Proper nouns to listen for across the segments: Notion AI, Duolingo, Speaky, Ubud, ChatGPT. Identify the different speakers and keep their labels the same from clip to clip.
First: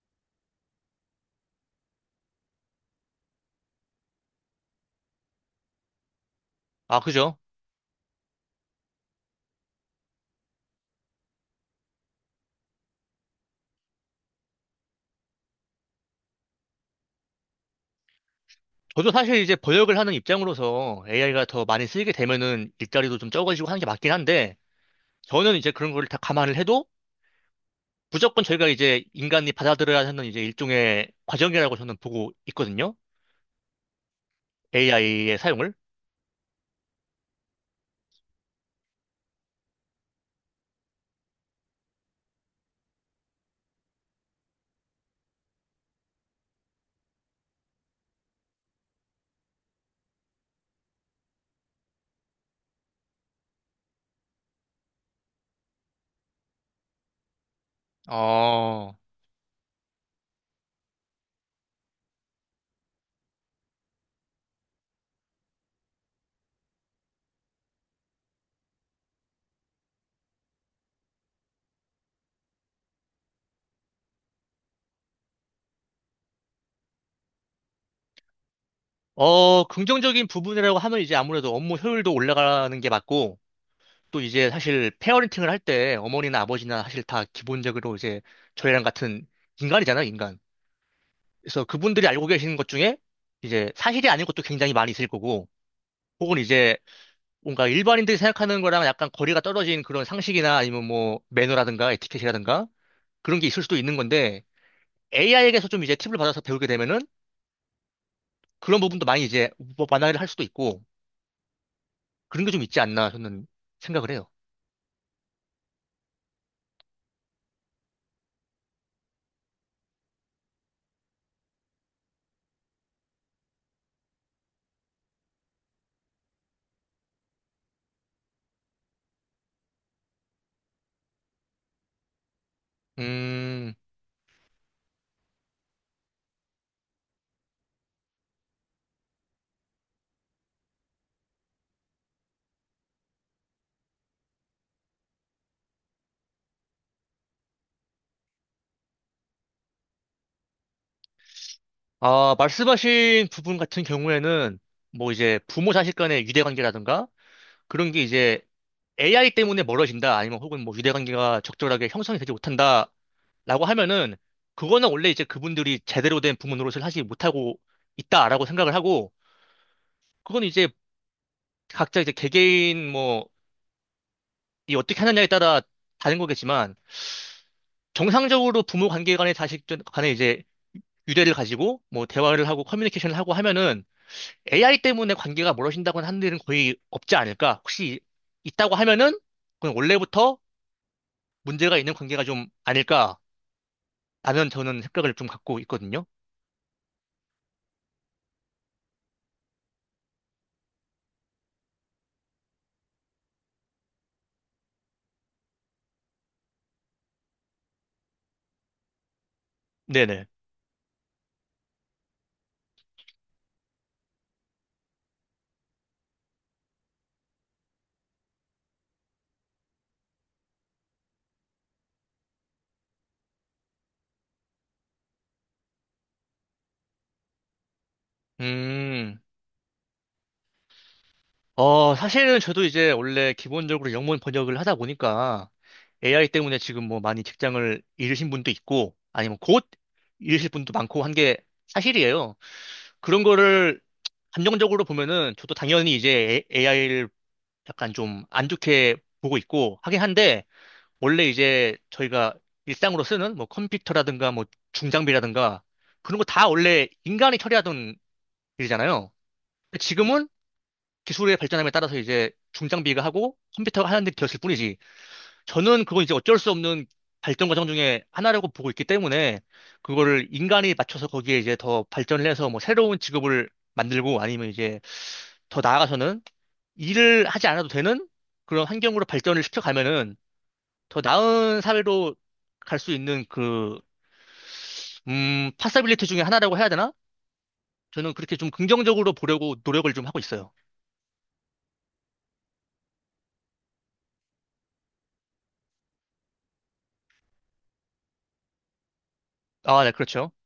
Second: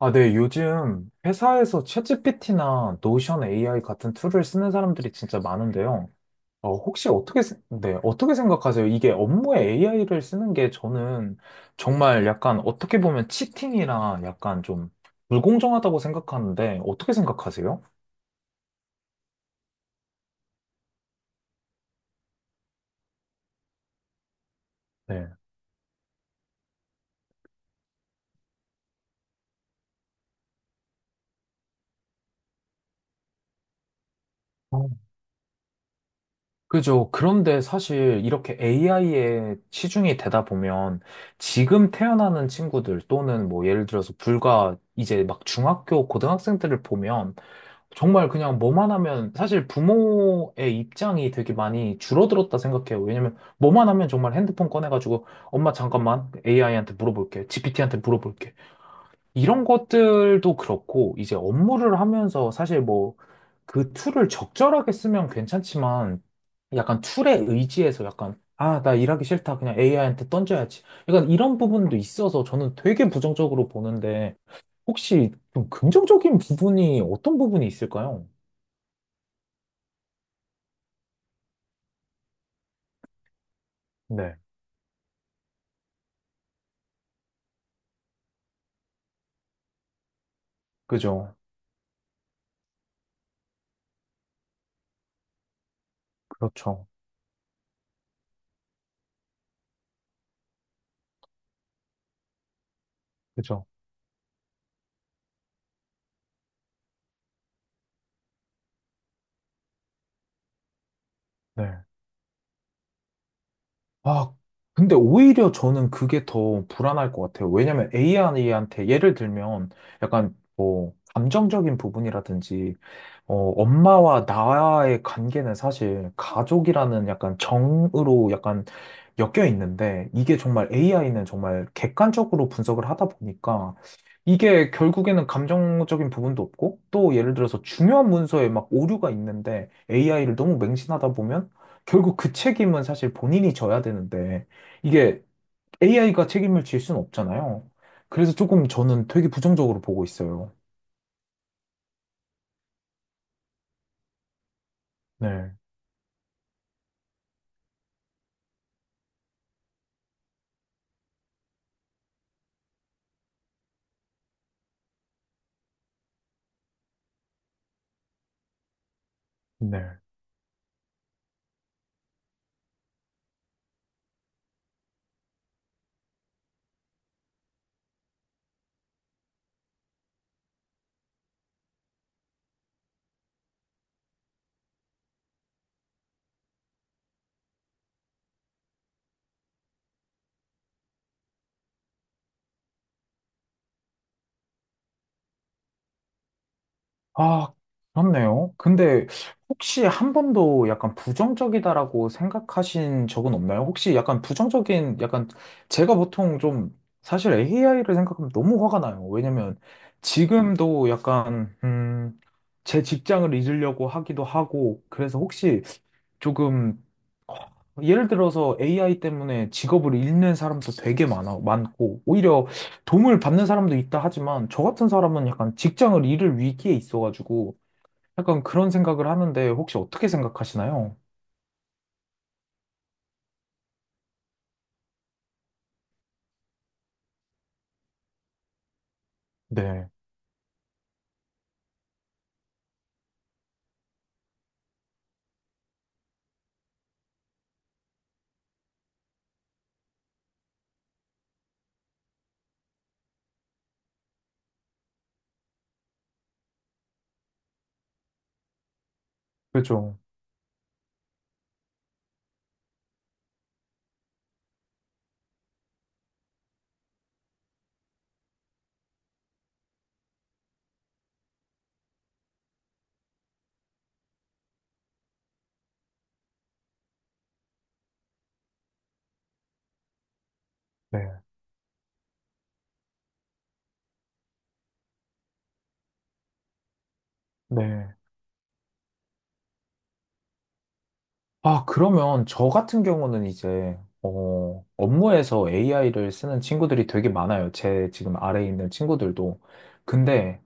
Speaker 1: 아, 네. 요즘 회사에서 챗GPT나 노션 AI 같은 툴을 쓰는 사람들이 진짜 많은데요.
Speaker 2: 아,
Speaker 1: 혹시
Speaker 2: 그죠?
Speaker 1: 어떻게, 네, 어떻게 생각하세요? 이게 업무에 AI를 쓰는 게 저는 정말 약간 어떻게 보면 치팅이라 약간 좀 불공정하다고 생각하는데 어떻게 생각하세요?
Speaker 2: 저도 사실 이제 번역을 하는 입장으로서 AI가 더 많이 쓰이게 되면은 일자리도 좀 적어지고 하는 게 맞긴 한데,
Speaker 1: 네.
Speaker 2: 저는 이제 그런 걸 다 감안을 해도 무조건 저희가 이제 인간이 받아들여야 하는 이제 일종의 과정이라고 저는 보고 있거든요.
Speaker 1: 어,
Speaker 2: AI의 사용을.
Speaker 1: 그죠. 그런데 사실 이렇게 AI에 치중이 되다 보면 지금 태어나는 친구들 또는 뭐 예를 들어서 불과 이제 막 중학교, 고등학생들을 보면 정말 그냥 뭐만 하면 사실 부모의 입장이 되게 많이 줄어들었다 생각해요. 왜냐면 뭐만 하면 정말 핸드폰 꺼내가지고 엄마 잠깐만 AI한테 물어볼게, GPT한테 물어볼게.
Speaker 2: 어,
Speaker 1: 이런 것들도 그렇고 이제 업무를 하면서 사실 뭐 그 툴을 적절하게 쓰면 괜찮지만 약간 툴에 의지해서 약간 아, 나 일하기 싫다. 그냥 AI한테 던져야지. 약간 이런 부분도 있어서 저는 되게 부정적으로 보는데 혹시 좀 긍정적인 부분이 어떤 부분이 있을까요?
Speaker 2: 긍정적인 부분이라고 하면 이제 아무래도 업무 효율도 올라가는 게 맞고, 또
Speaker 1: 네.
Speaker 2: 이제 사실 페어린팅을 할 때 어머니나 아버지나 사실 다 기본적으로 이제 저희랑 같은 인간이잖아요, 인간.
Speaker 1: 그죠.
Speaker 2: 그래서 그분들이 알고 계시는 것 중에 이제 사실이 아닌 것도 굉장히 많이 있을 거고, 혹은 이제
Speaker 1: 그렇죠.
Speaker 2: 뭔가 일반인들이 생각하는 거랑 약간 거리가 떨어진 그런 상식이나 아니면 뭐 매너라든가 에티켓이라든가 그런 게 있을
Speaker 1: 그죠.
Speaker 2: 수도 있는 건데, AI에게서 좀 이제 팁을 받아서 배우게 되면은 그런 부분도 많이 이제 뭐 완화를 할 수도 있고,
Speaker 1: 네.
Speaker 2: 그런 게 좀 있지 않나 저는 생각을 해요.
Speaker 1: 아, 근데 오히려 저는 그게 더 불안할 것 같아요. 왜냐면 AI한테 예를 들면 약간 뭐 감정적인 부분이라든지 엄마와 나와의 관계는 사실 가족이라는 약간 정으로 약간 엮여 있는데 이게 정말 AI는 정말 객관적으로 분석을 하다
Speaker 2: 음,
Speaker 1: 보니까 이게 결국에는 감정적인 부분도 없고 또 예를 들어서 중요한 문서에 막 오류가 있는데 AI를 너무 맹신하다 보면 결국 그 책임은 사실 본인이 져야 되는데 이게 AI가 책임을 질 수는 없잖아요. 그래서 조금 저는 되게 부정적으로 보고 있어요.
Speaker 2: 아, 말씀하신 부분 같은 경우에는 뭐 이제
Speaker 1: 네,
Speaker 2: 부모 자식 간의 유대 관계라든가 그런 게 이제 AI 때문에 멀어진다, 아니면 혹은 뭐 유대관계가 적절하게 형성이 되지 못한다라고 하면은, 그거는 원래 이제 그분들이 제대로 된 부모 노릇을 하지 못하고 있다라고 생각을 하고,
Speaker 1: 네.
Speaker 2: 그건 이제 각자 이제 개개인 뭐, 이 어떻게 하느냐에 따라 다른 거겠지만, 정상적으로 부모 관계 간의 자식 간에 이제 유대를 가지고 뭐 대화를 하고 커뮤니케이션을 하고 하면은 AI 때문에 관계가 멀어진다고는 하는 일은 거의 없지 않을까? 혹시 있다고 하면은, 그건 원래부터 문제가 있는 관계가 좀 아닐까? 라면 저는 생각을 좀 갖고 있거든요.
Speaker 1: 아, 그렇네요. 근데 혹시 한 번도 약간 부정적이다라고 생각하신 적은 없나요? 혹시 약간 부정적인, 약간 제가 보통 좀 사실 AI를 생각하면 너무 화가 나요. 왜냐면
Speaker 2: 네네.
Speaker 1: 지금도 약간, 제 직장을 잊으려고 하기도 하고, 그래서 혹시 조금 예를 들어서 AI 때문에 직업을 잃는 사람도 되게 많고, 오히려 도움을 받는 사람도 있다 하지만, 저 같은 사람은 약간 직장을 잃을 위기에 있어가지고, 약간 그런 생각을
Speaker 2: 음,
Speaker 1: 하는데, 혹시 어떻게 생각하시나요?
Speaker 2: 사실은 저도 이제 원래 기본적으로 영문 번역을 하다 보니까 AI 때문에 지금 뭐 많이 직장을 잃으신 분도 있고 아니면 곧
Speaker 1: 네,
Speaker 2: 잃으실 분도 많고 한 게 사실이에요. 그런 거를 감정적으로 보면은 저도 당연히 이제 AI를 약간 좀 안 좋게 보고 있고 하긴 한데 원래 이제 저희가 일상으로 쓰는 뭐 컴퓨터라든가 뭐 중장비라든가 그런 거 다 원래 인간이 처리하던 일이잖아요. 근데
Speaker 1: 그죠.
Speaker 2: 지금은 기술의 발전함에 따라서 이제 중장비가 하고 컴퓨터가 하는 일이 되었을 뿐이지. 저는 그건 이제 어쩔 수 없는 발전 과정 중에 하나라고 보고 있기 때문에 그거를 인간이 맞춰서 거기에 이제 더 발전을 해서 뭐 새로운 직업을 만들고 아니면 이제 더 나아가서는 일을 하지 않아도 되는 그런 환경으로 발전을 시켜가면은
Speaker 1: 렇
Speaker 2: 더
Speaker 1: 네,
Speaker 2: 나은 사회로 갈 수 있는 그, 파서빌리티 중에 하나라고 해야 되나?
Speaker 1: 네.
Speaker 2: 저는 그렇게 좀 긍정적으로 보려고 노력을 좀 하고 있어요.
Speaker 1: 아, 그러면 저 같은 경우는 이제, 업무에서 AI를 쓰는 친구들이 되게 많아요. 제 지금 아래에 있는 친구들도.
Speaker 2: 아, 네, 그렇죠.
Speaker 1: 근데,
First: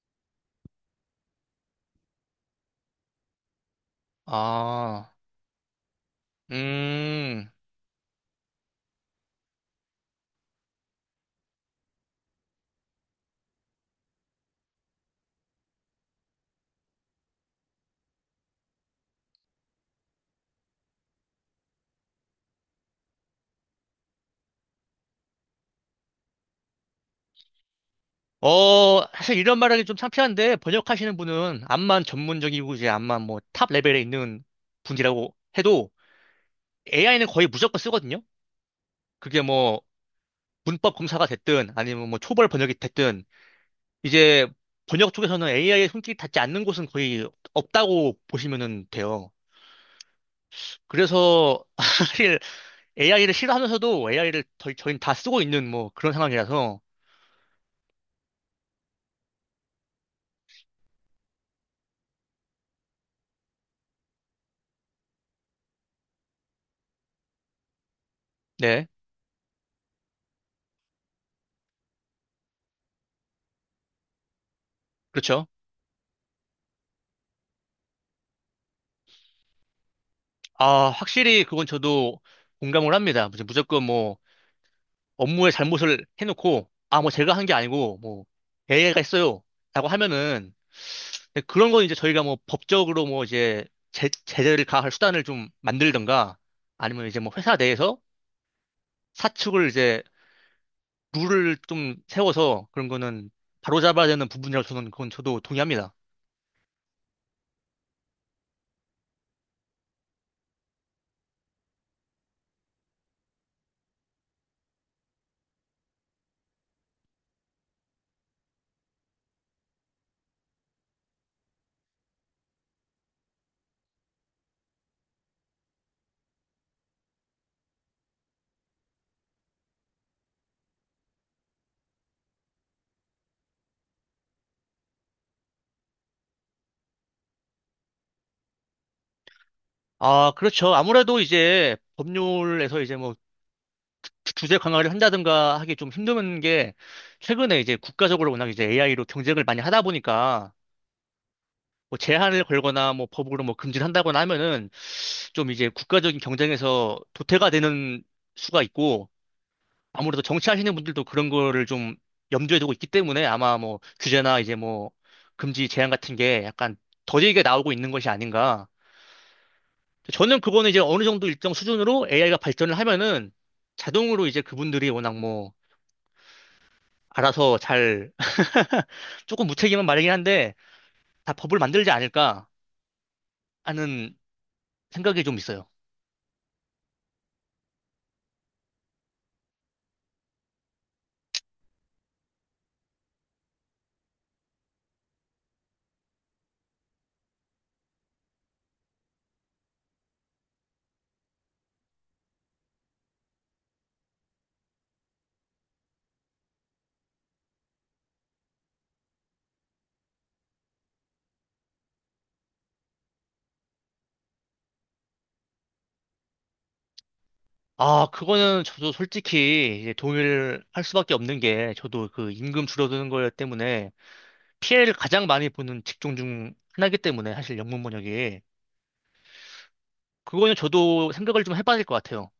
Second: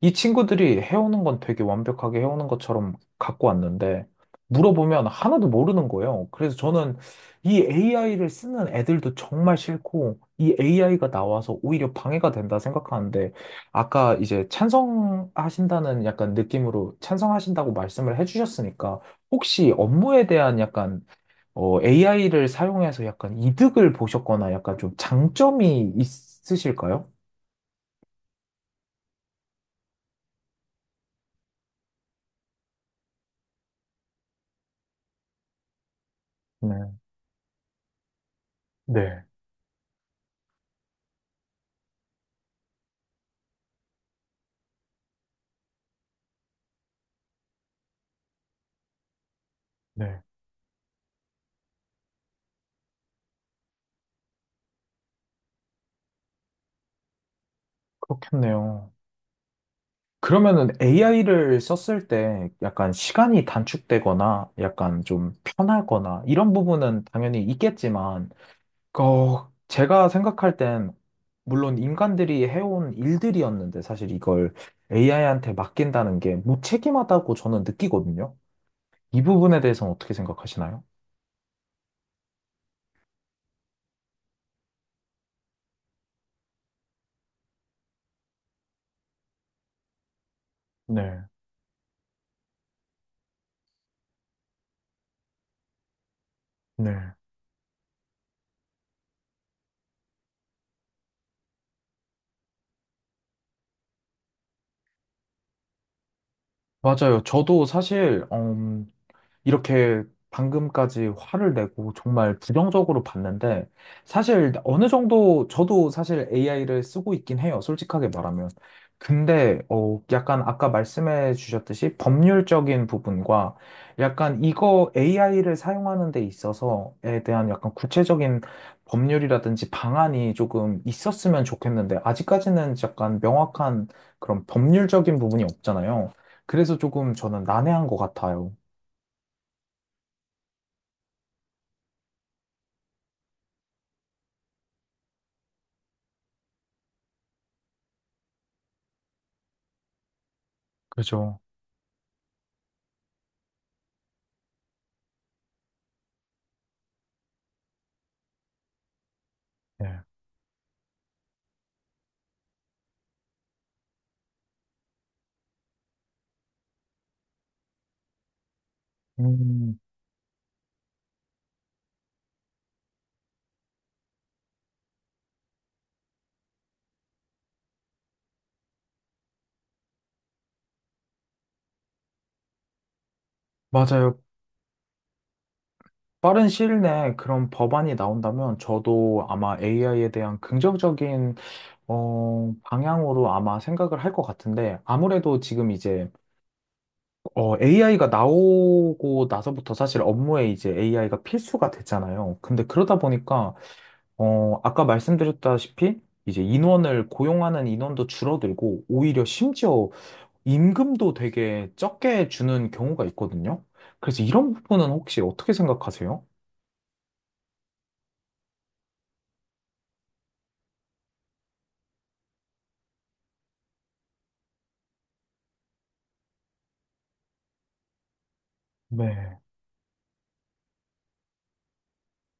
Speaker 1: 이 친구들이 해오는 건 되게 완벽하게 해오는 것처럼 갖고 왔는데, 물어보면
Speaker 2: 아,
Speaker 1: 하나도 모르는 거예요. 그래서 저는
Speaker 2: 음,
Speaker 1: 이 AI를 쓰는 애들도 정말 싫고, 이 AI가 나와서 오히려 방해가 된다 생각하는데, 아까 이제 찬성하신다는 약간 느낌으로 찬성하신다고 말씀을 해주셨으니까, 혹시 업무에 대한 약간, AI를 사용해서 약간 이득을 보셨거나 약간 좀 장점이 있으실까요?
Speaker 2: 사실 이런 말하기 좀 창피한데, 번역하시는 분은 암만 전문적이고, 이제 암만 뭐 탑 레벨에 있는 분이라고 해도
Speaker 1: 네.
Speaker 2: AI는 거의 무조건 쓰거든요?
Speaker 1: 네,
Speaker 2: 그게 뭐 문법 검사가 됐든, 아니면 뭐 초벌 번역이 됐든, 이제 번역 쪽에서는 AI의 손길이 닿지 않는 곳은 거의 없다고 보시면 돼요.
Speaker 1: 네.
Speaker 2: 그래서 사실 AI를 싫어하면서도 AI를 저희, 저희는 다 쓰고 있는 뭐 그런 상황이라서,
Speaker 1: 그렇겠네요. 그러면은 AI를 썼을 때 약간 시간이 단축되거나 약간 좀 편하거나 이런 부분은 당연히 있겠지만,
Speaker 2: 네,
Speaker 1: 제가 생각할 땐 물론 인간들이 해온 일들이었는데 사실 이걸
Speaker 2: 그렇죠.
Speaker 1: AI한테 맡긴다는 게 무책임하다고 저는 느끼거든요. 이 부분에 대해서는 어떻게 생각하시나요?
Speaker 2: 아, 확실히 그건 저도 공감을 합니다. 무조건 뭐 업무에 잘못을 해놓고 아, 뭐 제가 한 게 아니고 뭐 AI가 했어요. 라고 하면은
Speaker 1: 네,
Speaker 2: 근데 그런 건 이제 저희가 뭐 법적으로 뭐 이제 제재를 가할 수단을 좀 만들던가 아니면
Speaker 1: 네.
Speaker 2: 이제 뭐 회사 내에서 사측을 이제 룰을 좀 세워서 그런 거는 바로잡아야 되는 부분이라고 저는 그건 저도 동의합니다.
Speaker 1: 맞아요. 저도 사실, 이렇게 방금까지 화를 내고 정말 부정적으로 봤는데 사실 어느 정도 저도 사실 AI를 쓰고 있긴 해요. 솔직하게 말하면. 근데 약간 아까 말씀해 주셨듯이 법률적인 부분과 약간 이거 AI를 사용하는 데 있어서에 대한 약간 구체적인 법률이라든지 방안이 조금 있었으면 좋겠는데 아직까지는 약간 명확한 그런 법률적인 부분이 없잖아요. 그래서 조금 저는 난해한 것 같아요.
Speaker 2: 아, 그렇죠. 아무래도 이제 법률에서 이제 뭐 주제 강화를 한다든가 하기 좀 힘든 게 최근에 이제 국가적으로 워낙 이제 AI로 경쟁을 많이 하다 보니까
Speaker 1: 그죠?
Speaker 2: 뭐 제한을 걸거나 뭐 법으로 뭐 금지를 한다거나 하면은 좀 이제 국가적인 경쟁에서 도태가 되는 수가 있고
Speaker 1: 네.
Speaker 2: 아무래도 정치하시는 분들도 그런 거를 좀 염두에 두고 있기 때문에 아마 뭐 규제나 이제 뭐 금지 제한 같은 게 약간 더디게 나오고 있는 것이 아닌가.
Speaker 1: 음,
Speaker 2: 저는 그거는 이제 어느 정도 일정 수준으로 AI가 발전을 하면은 자동으로 이제 그분들이 워낙 뭐 알아서 잘 조금 무책임한 말이긴 한데 다 법을 만들지 않을까 하는
Speaker 1: 맞아요.
Speaker 2: 생각이 좀 있어요.
Speaker 1: 빠른 시일 내에 그런 법안이 나온다면 저도 아마 AI에 대한 긍정적인 방향으로 아마 생각을 할 것 같은데 아무래도 지금 이제 AI가 나오고 나서부터 사실 업무에 이제 AI가 필수가 됐잖아요. 근데 그러다 보니까 아까 말씀드렸다시피 이제 인원을 고용하는 인원도 줄어들고 오히려 심지어 임금도 되게 적게 주는 경우가 있거든요. 그래서 이런 부분은 혹시 어떻게 생각하세요?
Speaker 2: 아, 그거는 저도 솔직히 이제 동의를 할 수밖에 없는 게 저도 그 임금 줄어드는 거 때문에 피해를 가장 많이 보는 직종 중 하나이기 때문에 사실 영문 번역이
Speaker 1: 네.
Speaker 2: 그거는 저도 생각을 좀 해봐야 될 것 같아요.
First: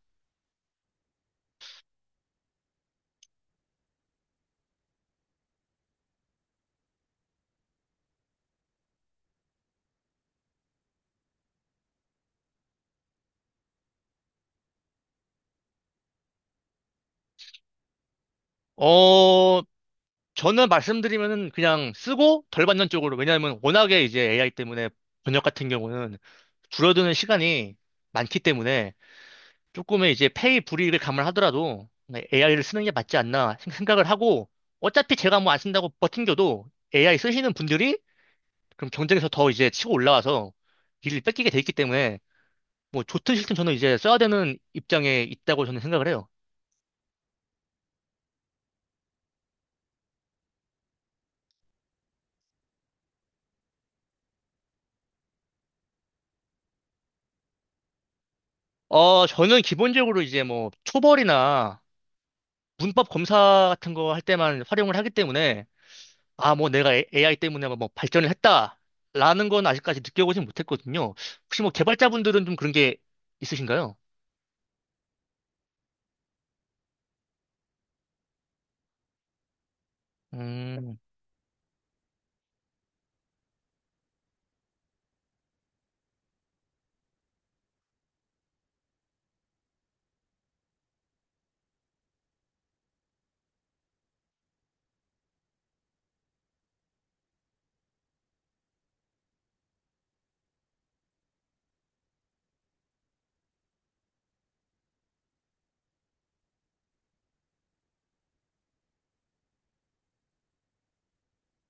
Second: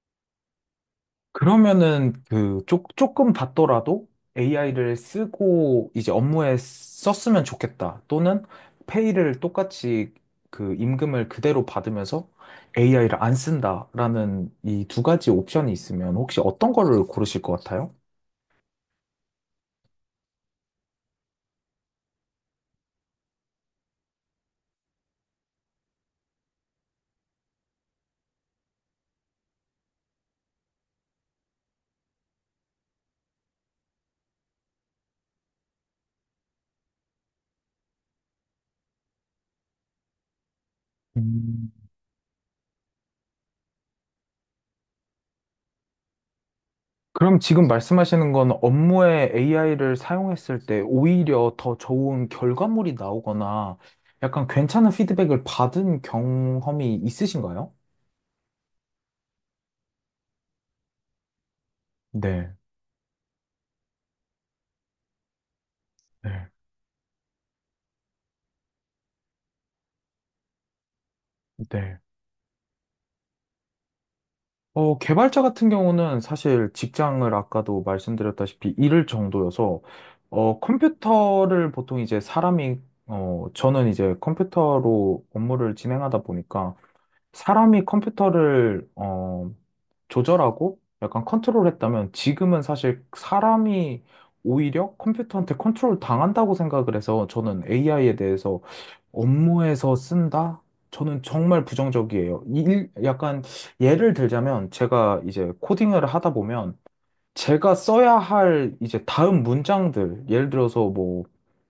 Speaker 1: 그러면은 그 조금 받더라도 AI를 쓰고 이제 업무에 썼으면 좋겠다. 또는 페이를 똑같이 그 임금을 그대로 받으면서 AI를 안 쓴다라는 이 두 가지 옵션이 있으면 혹시 어떤 거를 고르실 것 같아요?
Speaker 2: 어, 저는 말씀드리면은 그냥 쓰고 덜 받는 쪽으로 왜냐하면 워낙에 이제 AI 때문에 번역 같은 경우는 줄어드는 시간이 많기 때문에 조금의 이제 페이 불이익을 감안하더라도 AI를 쓰는 게 맞지 않나 생각을 하고 어차피 제가 뭐 안 쓴다고 버팅겨도 AI 쓰시는 분들이 그럼 경쟁에서 더 이제 치고 올라와서 일을 뺏기게 돼 있기 때문에 뭐 좋든 싫든 저는 이제 써야 되는 입장에 있다고 저는 생각을 해요.
Speaker 1: 그럼 지금 말씀하시는 건 업무에 AI를 사용했을 때 오히려 더 좋은 결과물이 나오거나 약간 괜찮은 피드백을 받은 경험이 있으신가요?
Speaker 2: 어, 저는 기본적으로 이제 뭐 초벌이나
Speaker 1: 네,
Speaker 2: 문법 검사 같은 거 할 때만 활용을 하기 때문에
Speaker 1: 네,
Speaker 2: 아, 뭐 내가 AI 때문에 뭐 발전을 했다라는 건 아직까지 느껴보진 못했거든요. 혹시 뭐
Speaker 1: 네.
Speaker 2: 개발자분들은 좀 그런 게 있으신가요?
Speaker 1: 개발자 같은 경우는 사실 직장을 아까도 말씀드렸다시피 잃을 정도여서
Speaker 2: 음,
Speaker 1: 컴퓨터를 보통 이제 사람이 저는 이제 컴퓨터로 업무를 진행하다 보니까 사람이 컴퓨터를 조절하고 약간 컨트롤했다면 지금은 사실 사람이 오히려 컴퓨터한테 컨트롤 당한다고 생각을 해서 저는 AI에 대해서 업무에서 쓴다? 저는 정말 부정적이에요. 약간 예를 들자면 제가 이제 코딩을 하다 보면 제가 써야 할 이제 다음 문장들, 예를 들어서 뭐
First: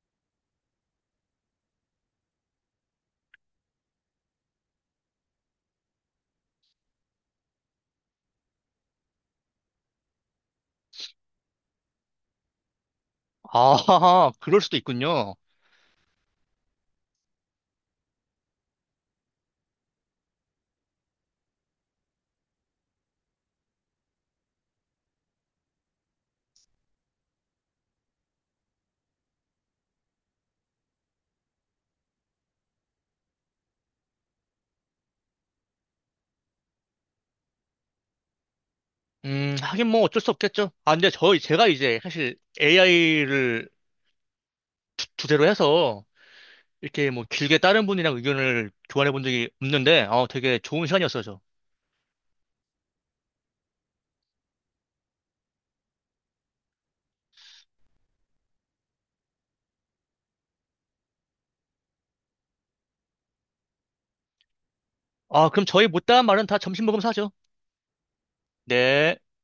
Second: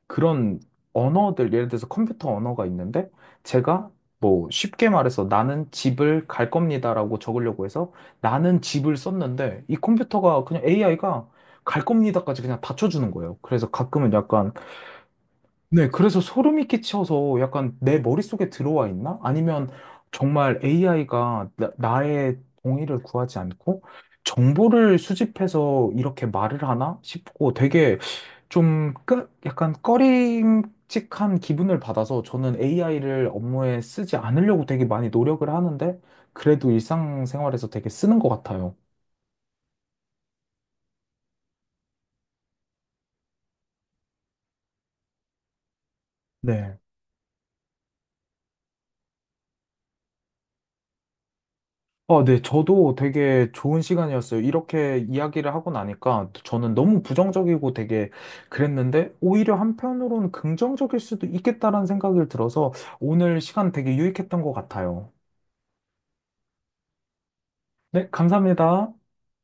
Speaker 1: 그런 언어들, 예를 들어서 컴퓨터 언어가 있는데 제가 뭐 쉽게 말해서 나는 집을 갈 겁니다라고 적으려고 해서 나는 집을 썼는데 이 컴퓨터가 그냥 AI가 갈 겁니다까지 그냥 다 쳐주는 거예요. 그래서
Speaker 2: 아,
Speaker 1: 가끔은 약간
Speaker 2: 그럴 수도 있군요.
Speaker 1: 네, 그래서 소름이 끼쳐서 약간 내 머릿속에 들어와 있나? 아니면 정말 AI가 나의 동의를 구하지 않고 정보를 수집해서 이렇게 말을 하나 싶고 되게 좀 약간 꺼림칙한 기분을 받아서 저는 AI를 업무에 쓰지 않으려고 되게 많이 노력을 하는데 그래도 일상생활에서 되게 쓰는 것 같아요.
Speaker 2: 하긴 뭐 어쩔 수 없겠죠. 아, 근데 저희, 제가 이제 사실 AI를 주제로 해서
Speaker 1: 네.
Speaker 2: 이렇게 뭐 길게 다른 분이랑 의견을 교환해 본 적이 없는데, 어, 되게 좋은 시간이었어요, 저.
Speaker 1: 아, 네, 저도 되게 좋은 시간이었어요. 이렇게 이야기를 하고 나니까 저는 너무 부정적이고 되게 그랬는데 오히려 한편으로는 긍정적일 수도 있겠다라는 생각이 들어서 오늘 시간 되게 유익했던 것 같아요.
Speaker 2: 아, 그럼 저희 못다한 말은 다 점심 먹으면서 하죠.
Speaker 1: 네, 감사합니다.
Speaker 2: 네.